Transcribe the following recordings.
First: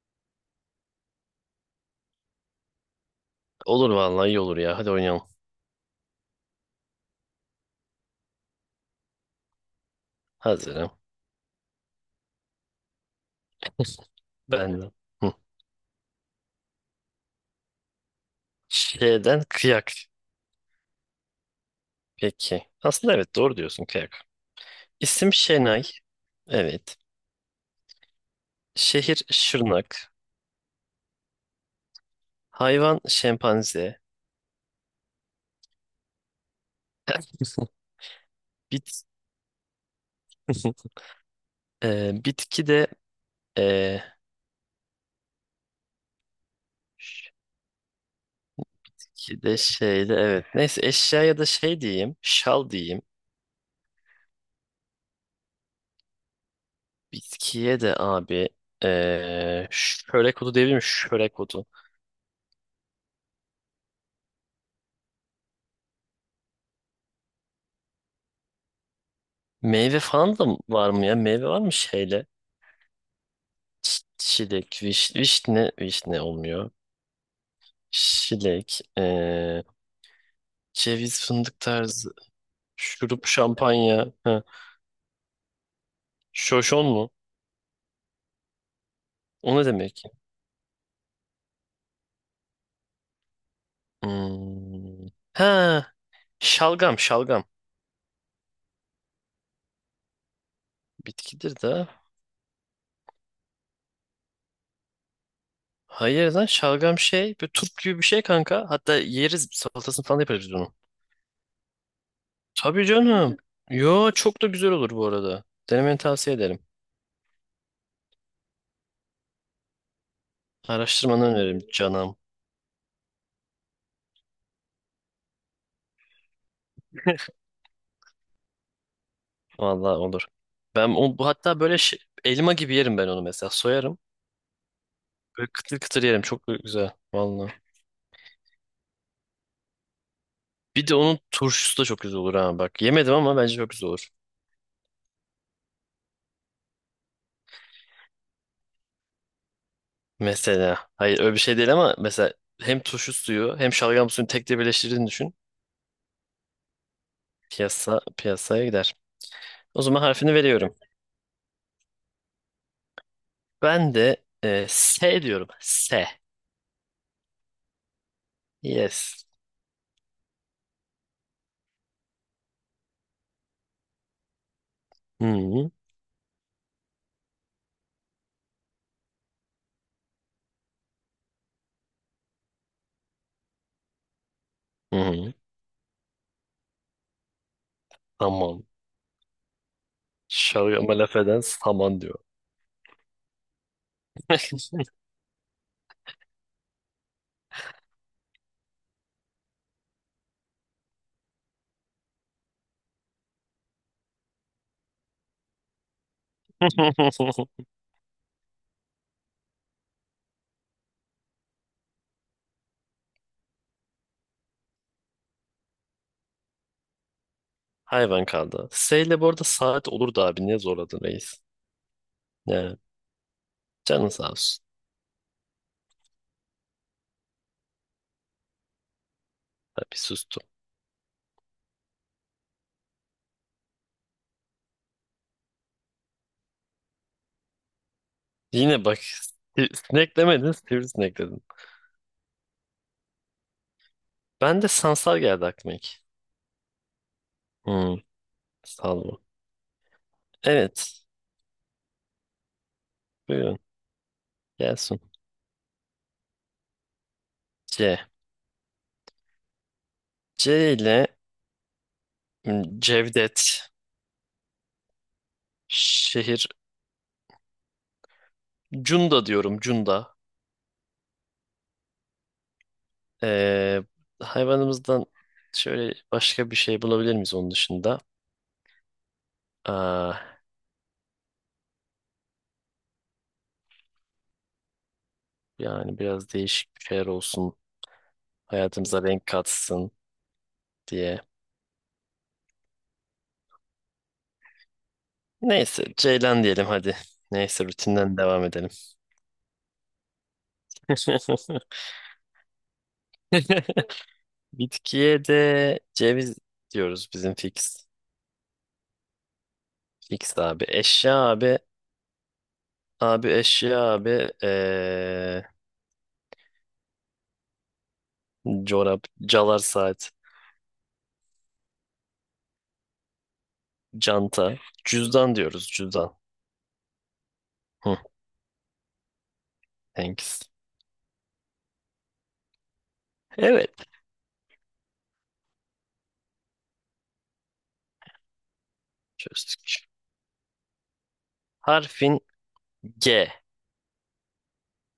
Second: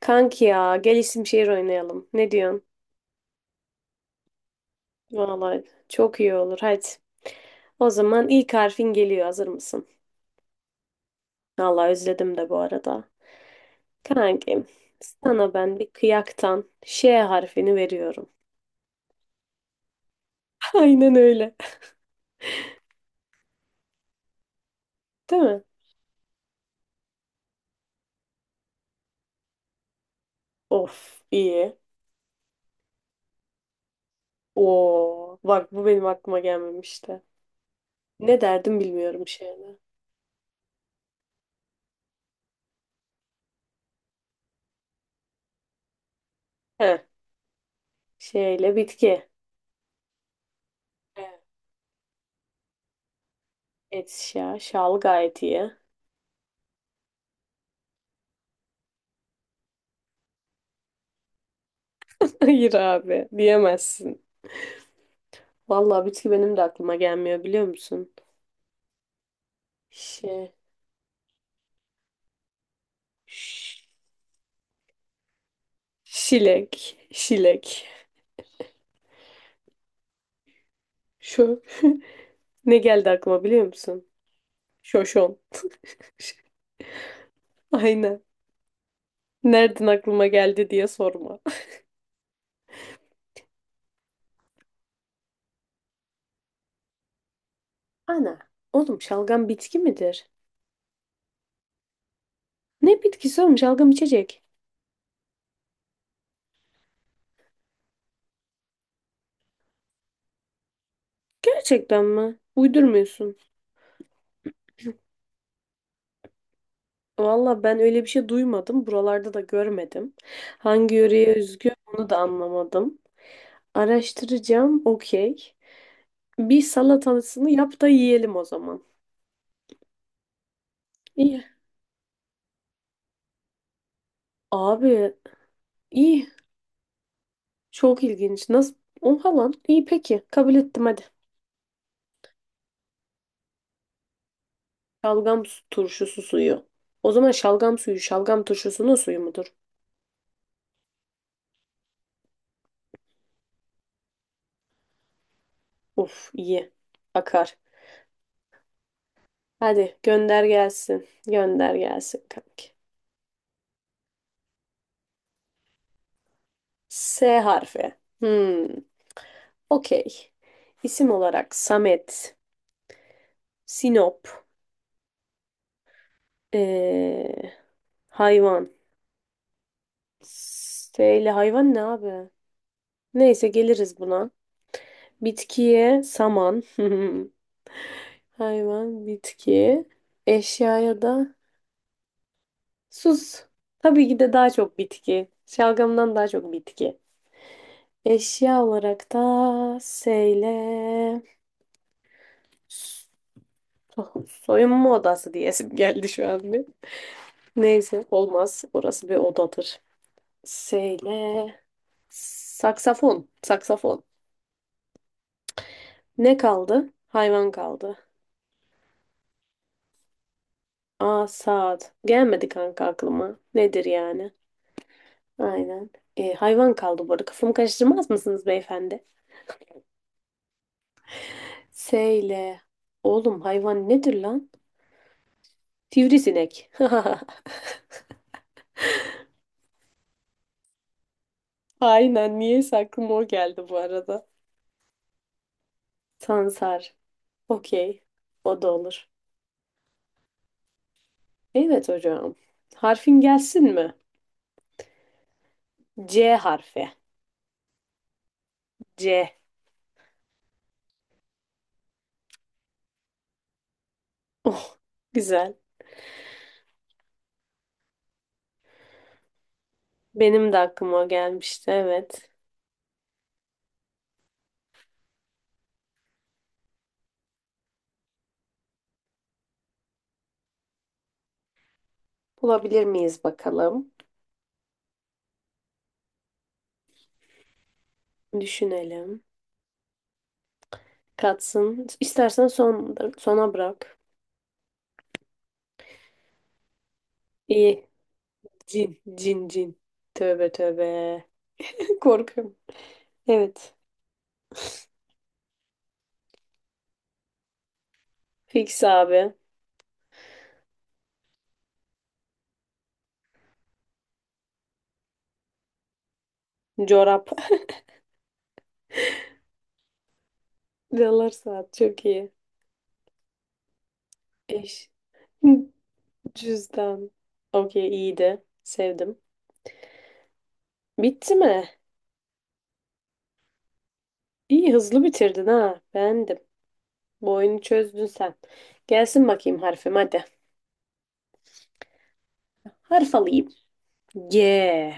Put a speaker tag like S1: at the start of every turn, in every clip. S1: Kanki ya gel isim şehir oynayalım. Ne diyorsun?
S2: Olur vallahi iyi olur ya. Hadi oynayalım.
S1: Vallahi çok iyi olur hadi. O zaman ilk harfin geliyor, hazır mısın?
S2: Hazırım.
S1: Vallahi özledim de bu arada. Kankim,
S2: Ben de. Hı.
S1: sana ben bir kıyaktan Ş harfini veriyorum.
S2: Şeyden kıyak.
S1: Aynen öyle.
S2: Peki. Aslında evet doğru diyorsun kıyak. İsim
S1: Değil mi?
S2: Şenay. Evet. Şehir Şırnak.
S1: Of iyi.
S2: Hayvan şempanze.
S1: Oo bak, bu benim aklıma gelmemişti. Ne derdim
S2: Bit
S1: bilmiyorum şeyle.
S2: Bitki de ee,
S1: Heh, şeyle bitki.
S2: bitki de şeyde evet. Neyse eşyaya
S1: Evet.
S2: da şey diyeyim. Şal diyeyim.
S1: Et şa, şal gayet iyi.
S2: Bitkiye de abi şörek otu diyebilir miyim? Şörek otu.
S1: Hayır abi, diyemezsin. Vallahi bitki benim de aklıma gelmiyor, biliyor musun?
S2: Meyve falan da
S1: Şey,
S2: var mı ya? Meyve var mı şeyle?
S1: ş-
S2: Ş- Şilek, viş, vişne, vişne olmuyor.
S1: şilek, şilek.
S2: Şilek, ceviz, fındık
S1: Şu
S2: tarzı,
S1: ne geldi
S2: şurup,
S1: aklıma, biliyor musun?
S2: şampanya. Ha.
S1: Şoşon.
S2: Şoşon mu?
S1: Aynen.
S2: O ne
S1: Nereden
S2: demek ki?
S1: aklıma geldi diye sorma.
S2: Hmm. Ha, şalgam, şalgam.
S1: Ana, oğlum şalgam bitki midir?
S2: Bitkidir de.
S1: Ne bitkisi oğlum, şalgam içecek?
S2: Hayır lan şalgam şey, bir turp gibi bir şey kanka. Hatta yeriz, salatasını falan yaparız biz onu.
S1: Gerçekten mi?
S2: Tabii
S1: Uydurmuyorsun.
S2: canım. Yo, çok da güzel olur bu arada. Denemeni tavsiye ederim.
S1: Vallahi ben öyle bir şey duymadım. Buralarda da görmedim. Hangi
S2: Araştırmanı
S1: yöreye
S2: öneririm
S1: özgü onu
S2: canım.
S1: da anlamadım. Araştıracağım, okey. Bir salatasını yap da yiyelim o zaman.
S2: Vallahi olur. Ben o, bu
S1: İyi.
S2: hatta böyle şey- elma gibi yerim ben onu mesela. Soyarım.
S1: Abi
S2: Böyle kıtır kıtır yerim.
S1: iyi.
S2: Çok güzel. Vallahi.
S1: Çok ilginç. Nasıl? O falan. İyi peki. Kabul ettim
S2: Bir de
S1: hadi.
S2: onun turşusu da çok güzel olur ha bak. Yemedim ama bence çok güzel olur.
S1: Şalgam su- turşusu suyu. O zaman şalgam suyu şalgam turşusunun suyu mudur?
S2: Mesela. Hayır öyle bir şey değil ama mesela hem turşu suyu hem şalgam suyunu tek de birleştirdiğini düşün.
S1: Of iyi. Akar.
S2: Piyasa piyasaya gider. O
S1: Hadi
S2: zaman harfini
S1: gönder
S2: veriyorum.
S1: gelsin. Gönder gelsin kanki.
S2: Ben de e, S diyorum. S.
S1: S harfi. Hmm.
S2: Yes.
S1: Okey. İsim olarak Samet, Sinop,
S2: Hı hı.
S1: ee, hayvan. S ile hayvan ne abi? Neyse geliriz buna.
S2: Hı hı.
S1: Bitkiye saman.
S2: Tamam.
S1: Hayvan, bitki.
S2: Şalgama
S1: Eşyaya
S2: laf
S1: da
S2: eden saman diyor.
S1: sus. Tabii ki de daha çok bitki. Şalgamdan daha çok bitki. Eşya olarak da seyle so- soyunma odası diyesim geldi şu an bir. Neyse olmaz. Orası bir odadır. Seyle saksafon. Saksafon. Ne kaldı? Hayvan kaldı.
S2: Hayvan kaldı. S ile bu arada saat olurdu abi. Niye zorladın
S1: Aa
S2: reis?
S1: saat. Gelmedi
S2: Yani
S1: kanka aklıma. Nedir
S2: canın sağ
S1: yani?
S2: olsun.
S1: Aynen. Hayvan kaldı bu arada. Kafamı karıştırmaz mısınız beyefendi?
S2: Tabii sustum.
S1: S ile. Oğlum hayvan nedir lan? Sivrisinek.
S2: Yine bak si- sinek demedin sivrisinek dedin.
S1: Aynen. Niyeyse aklıma o geldi bu arada.
S2: Ben de sansar geldi aklıma ilk.
S1: Sansar.
S2: Hmm,
S1: Okey. O da olur.
S2: salvo. Evet.
S1: Evet hocam. Harfin
S2: Buyurun.
S1: gelsin mi?
S2: Gelsin.
S1: C harfi.
S2: C.
S1: C.
S2: C ile hmm, Cevdet.
S1: Oh, güzel.
S2: Şehir. Cunda diyorum. Cunda.
S1: Benim de aklıma o gelmişti. Evet.
S2: Ee, hayvanımızdan şöyle başka bir şey bulabilir miyiz onun dışında? Aa,
S1: Bulabilir miyiz bakalım?
S2: yani biraz değişik bir şeyler olsun. Hayatımıza
S1: Düşünelim.
S2: renk katsın diye.
S1: Katsın. İstersen son, sona bırak.
S2: Neyse Ceylan diyelim hadi. Neyse
S1: İyi.
S2: rutinden devam edelim.
S1: Cin, cin, cin. Tövbe tövbe. Korkuyorum. Evet.
S2: Bitkiye de ceviz diyoruz bizim fix.
S1: Fix abi.
S2: Fix abi. Eşya abi. Abi eşya abi.
S1: Çorap.
S2: Çorap, calar saat,
S1: Dolar saat çok iyi.
S2: canta.
S1: Eş.
S2: Cüzdan diyoruz cüzdan.
S1: Cüzdan. Okey
S2: Hı,
S1: iyiydi. Sevdim.
S2: thanks.
S1: Bitti mi?
S2: Evet.
S1: İyi hızlı bitirdin ha. Beğendim. Bu oyunu çözdün sen. Gelsin bakayım
S2: Çözdük.
S1: harfim hadi.
S2: Harfin
S1: Harf
S2: G.
S1: alayım. G.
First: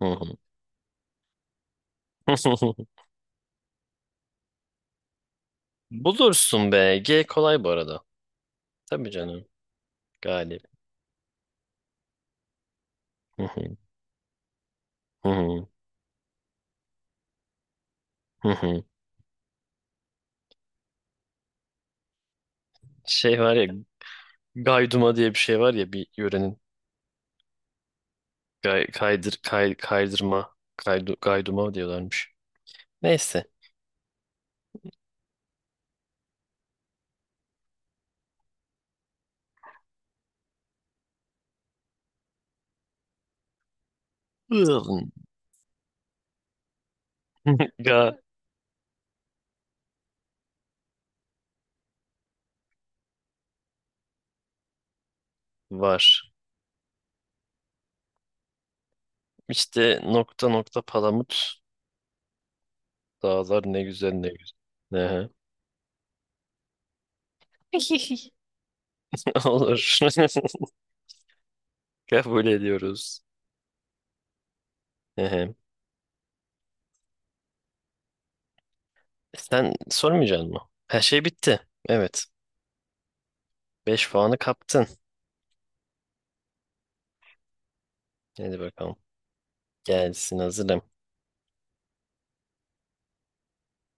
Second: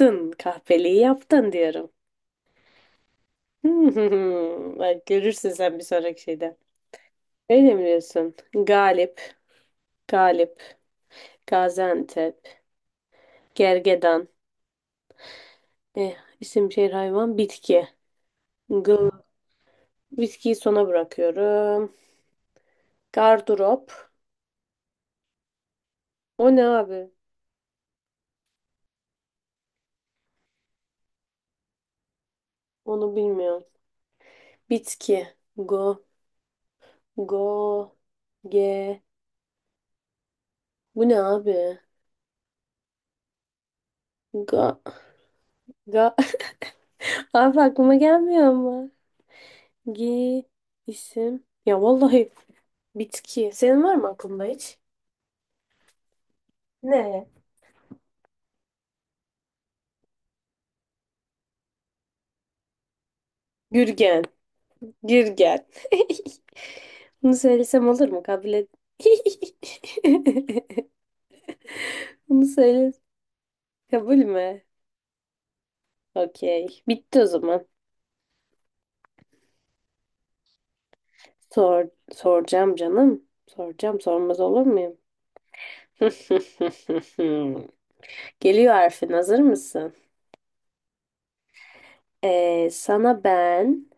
S2: Hı hı.
S1: Kahveliği yaptın diyorum. Bak görürsün sen bir sonraki şeyde.
S2: Bulursun be. G kolay bu
S1: Öyle mi
S2: arada.
S1: diyorsun?
S2: Tabii
S1: Galip.
S2: canım.
S1: Galip.
S2: Galip.
S1: Gaziantep,
S2: Hı hı,
S1: gergedan.
S2: hı hı,
S1: Eh, isim, şehir, hayvan, bitki.
S2: hı hı.
S1: Gıl, bitkiyi sona bırakıyorum.
S2: Şey var ya
S1: Gardırop.
S2: Gayduma diye bir şey var ya bir
S1: O
S2: yörenin.
S1: ne abi?
S2: Gay, kaydır, kay, kaydırma. Kaydu, gayduma diyorlarmış.
S1: Onu
S2: Neyse.
S1: bilmiyorum. Bitki. Go, go, ge. Bu ne abi? Ga,
S2: Ilın.
S1: ga. Abi aklıma
S2: Ga
S1: gelmiyor ama. Gi, isim. Ya vallahi bitki. Senin var mı aklında hiç?
S2: var.
S1: Ne?
S2: İşte nokta nokta palamut. Dağlar ne güzel
S1: Gürgen.
S2: ne güzel.
S1: Gir
S2: Ehe.
S1: gel. Bunu söylesem olur mu? Kabul et.
S2: Olur.
S1: Bunu
S2: Kabul
S1: söyle.
S2: ediyoruz.
S1: Kabul mü?
S2: Ehe.
S1: Okey. Bitti o zaman.
S2: Sen sormayacaksın mı? Her şey bitti.
S1: Sor,
S2: Evet.
S1: soracağım canım. Soracağım.
S2: 5 puanı
S1: Sormaz olur
S2: kaptın.
S1: muyum?
S2: Hadi
S1: Geliyor
S2: bakalım.
S1: harfin. Hazır mısın?
S2: Gelsin hazırım.
S1: Sana ben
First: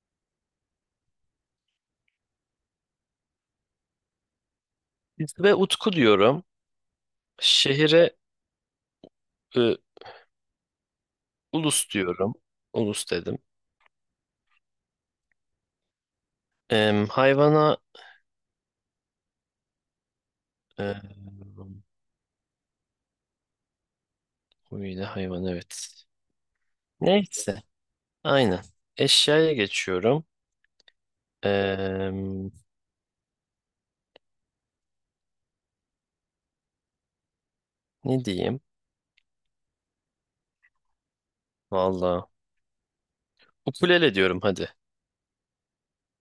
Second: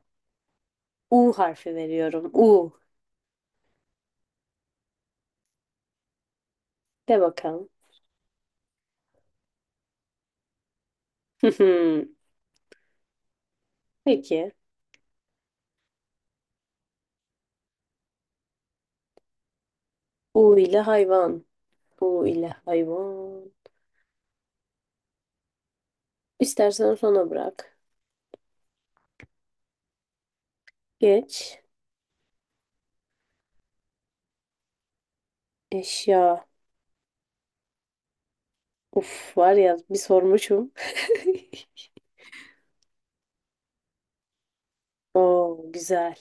S1: U harfi veriyorum. U.
S2: Ve Utku diyorum.
S1: De bakalım.
S2: Şehire e, Ulus diyorum. Ulus dedim.
S1: Peki.
S2: Em, hayvana
S1: U ile
S2: e,
S1: hayvan. U ile hayvan.
S2: huyla hayvan evet.
S1: İstersen sona
S2: Neyse.
S1: bırak.
S2: Aynen. Eşyaya geçiyorum.
S1: Geç.
S2: Em,
S1: Eşya.
S2: ne diyeyim?
S1: Uf var ya bir sormuşum.
S2: Valla. Ukulele diyorum hadi.
S1: Oo güzel.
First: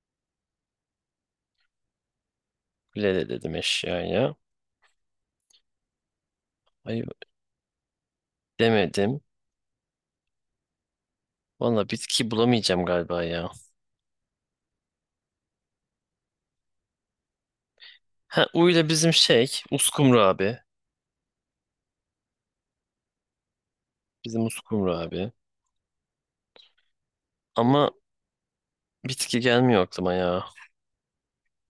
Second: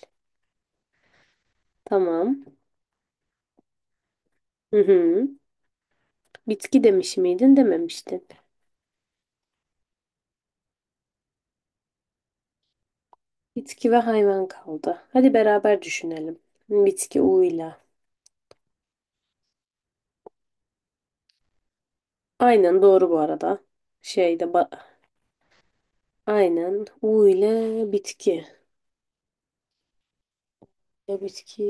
S1: Tamam.
S2: Ukulele dedim eşyaya.
S1: Hı hı. Bitki
S2: Ay,
S1: demiş miydin, dememiştin.
S2: demedim. Valla bitki bulamayacağım galiba ya.
S1: Bitki ve hayvan kaldı. Hadi beraber düşünelim. Bitki U ile.
S2: Ha uyla bizim şey. Uskumru abi.
S1: Aynen doğru bu arada. Şeyde
S2: Bizim
S1: ba-
S2: uskumru abi.
S1: aynen U ile
S2: Ama
S1: bitki.
S2: bitki gelmiyor aklıma ya.
S1: Ya bitki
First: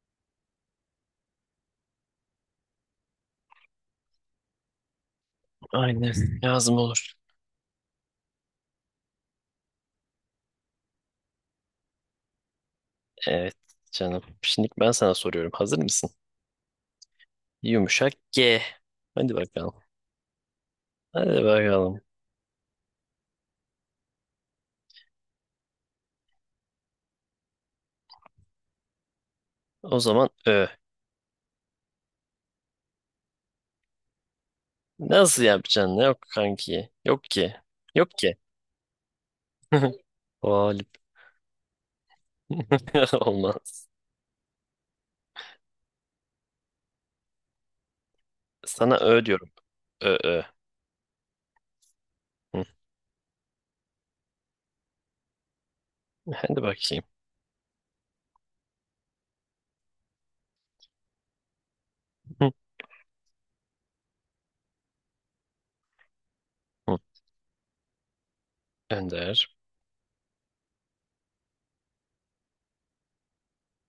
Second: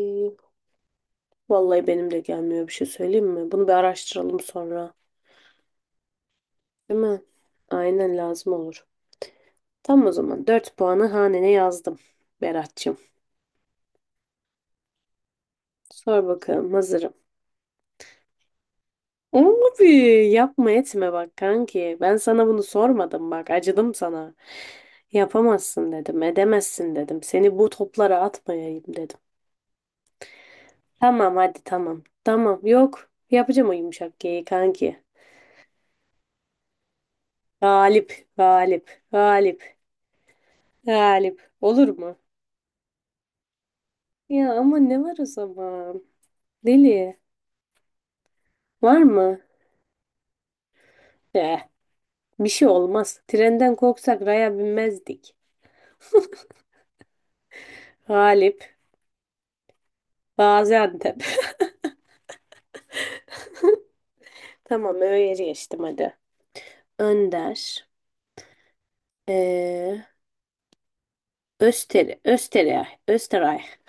S1: vallahi benim de gelmiyor, bir şey söyleyeyim mi? Bunu bir araştıralım sonra.
S2: Aynen. Lazım
S1: Değil
S2: olur.
S1: mi? Aynen lazım olur. Tam o zaman 4 puanı hanene yazdım Berat'cığım.
S2: Evet canım. Şimdi ben sana soruyorum. Hazır mısın?
S1: Sor bakalım hazırım.
S2: Yumuşak G. Hadi bakalım.
S1: Abi yapma etme bak
S2: Hadi
S1: kanki.
S2: bakalım.
S1: Ben sana bunu sormadım bak. Acıdım sana. Yapamazsın dedim. Edemezsin dedim. Seni bu toplara atmayayım dedim.
S2: O zaman Ö.
S1: Tamam hadi tamam. Tamam yok. Yapacağım o yumuşak G'yi kanki.
S2: Nasıl yapacaksın? Yok kanki. Yok ki.
S1: Galip,
S2: Yok ki.
S1: galip, galip,
S2: Galip.
S1: galip. Olur mu?
S2: Olmaz.
S1: Ya ama ne var o zaman? Deli. Var
S2: Sana Ö
S1: mı?
S2: diyorum. Ö Ö.
S1: Eh, bir
S2: Hı,
S1: şey olmaz. Trenden korksak raya binmezdik.
S2: Hadi bakayım.
S1: Galip, Gaziantep.
S2: Hı,
S1: Tamam öyle geçtim hadi.
S2: hı.
S1: Önder,
S2: Önder.
S1: eee Öster, Österreich, Österreich,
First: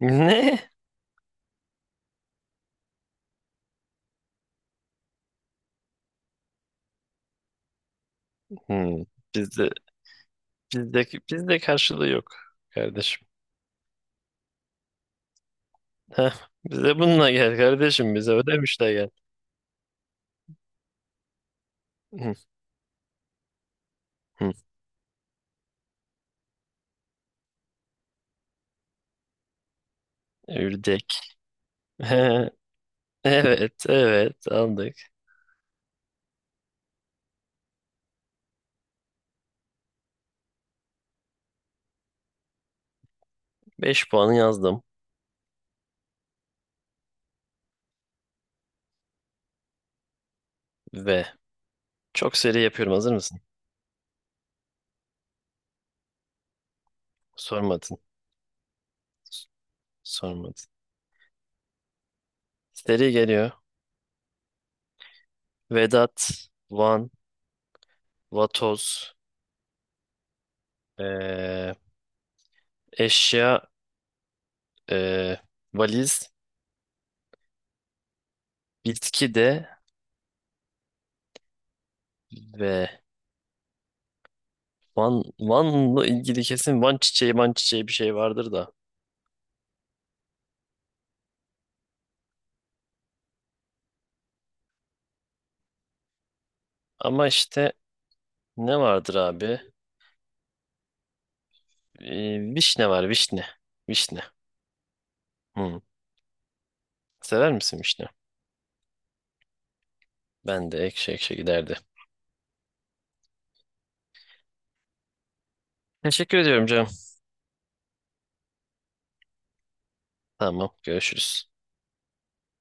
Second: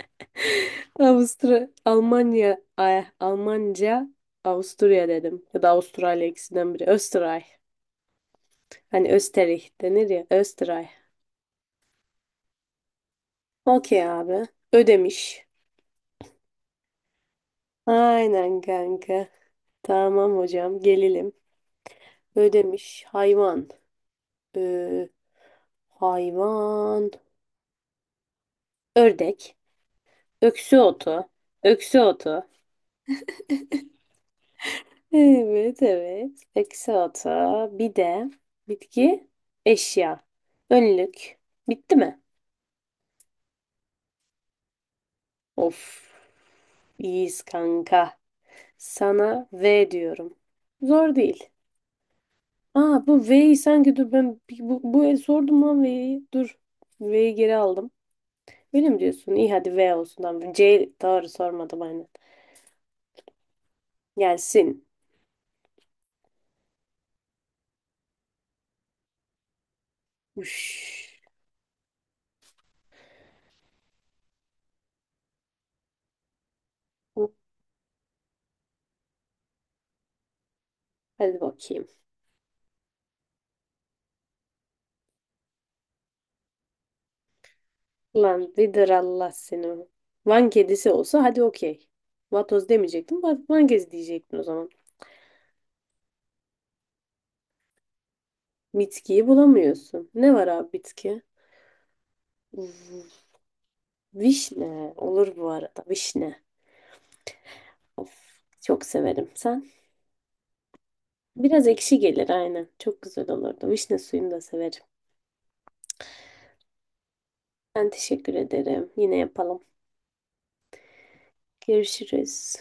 S2: Ne?
S1: Avusturya. Almanya, ay, Almanca, Avusturya dedim. Ya da Avustralya, ikisinden biri. Österreich.
S2: Hı,
S1: Hani
S2: Bizde
S1: Österreich denir ya. Österreich.
S2: bizde bizde karşılığı yok kardeşim.
S1: Okey abi. Ödemiş.
S2: Heh, bize bununla gel kardeşim. Bize
S1: Aynen
S2: ödemişle gel.
S1: kanka. Tamam hocam. Gelelim.
S2: Hı,
S1: Ödemiş. Hayvan.
S2: hı.
S1: Ee, hayvan. Ördek. Öksü
S2: Ürdek.
S1: otu. Öksü otu.
S2: He. Evet, evet aldık.
S1: Evet, evet. Peki salata. Bir de bitki, eşya. Önlük. Bitti mi?
S2: Beş puanı yazdım.
S1: Of, iyiyiz kanka. Sana V diyorum. Zor
S2: Ve
S1: değil.
S2: Çok seri yapıyorum.
S1: Aa bu
S2: Hazır mısın?
S1: V'yi sanki, dur ben bir- bu, bu el sordum lan V'yi. Dur. V'yi geri aldım.
S2: Sormadın.
S1: Öyle mi diyorsun? İyi hadi V olsun. Tamam.
S2: Sormadın.
S1: C doğru sormadım aynen.
S2: Seri geliyor.
S1: Gelsin.
S2: Vedat, Van, Vatoz,
S1: Uş.
S2: eee, eşya, eee, valiz, bitki de
S1: Hadi bakayım.
S2: ve Van, Van'la ilgili kesin Van çiçeği, Van çiçeği bir şey vardır
S1: Lan
S2: da.
S1: Vidır Allah seni. Van kedisi olsa hadi okey. Vatoz demeyecektim. Va- Van kedisi diyecektin o zaman.
S2: Ama işte ne vardır
S1: Bitkiyi
S2: abi?
S1: bulamıyorsun. Ne var abi bitki?
S2: Vişne
S1: V-
S2: var, vişne. Vişne.
S1: Vişne. Olur bu
S2: Hmm.
S1: arada. Vişne.
S2: Sever misin vişne?
S1: Of, çok severim. Sen?
S2: Ben de ekşi ekşi
S1: Biraz
S2: giderdi.
S1: ekşi gelir aynen. Çok güzel olurdu. Vişne suyunu da severim.
S2: Teşekkür ediyorum canım.
S1: Ben teşekkür ederim. Yine yapalım.
S2: Tamam, görüşürüz.
S1: Görüşürüz.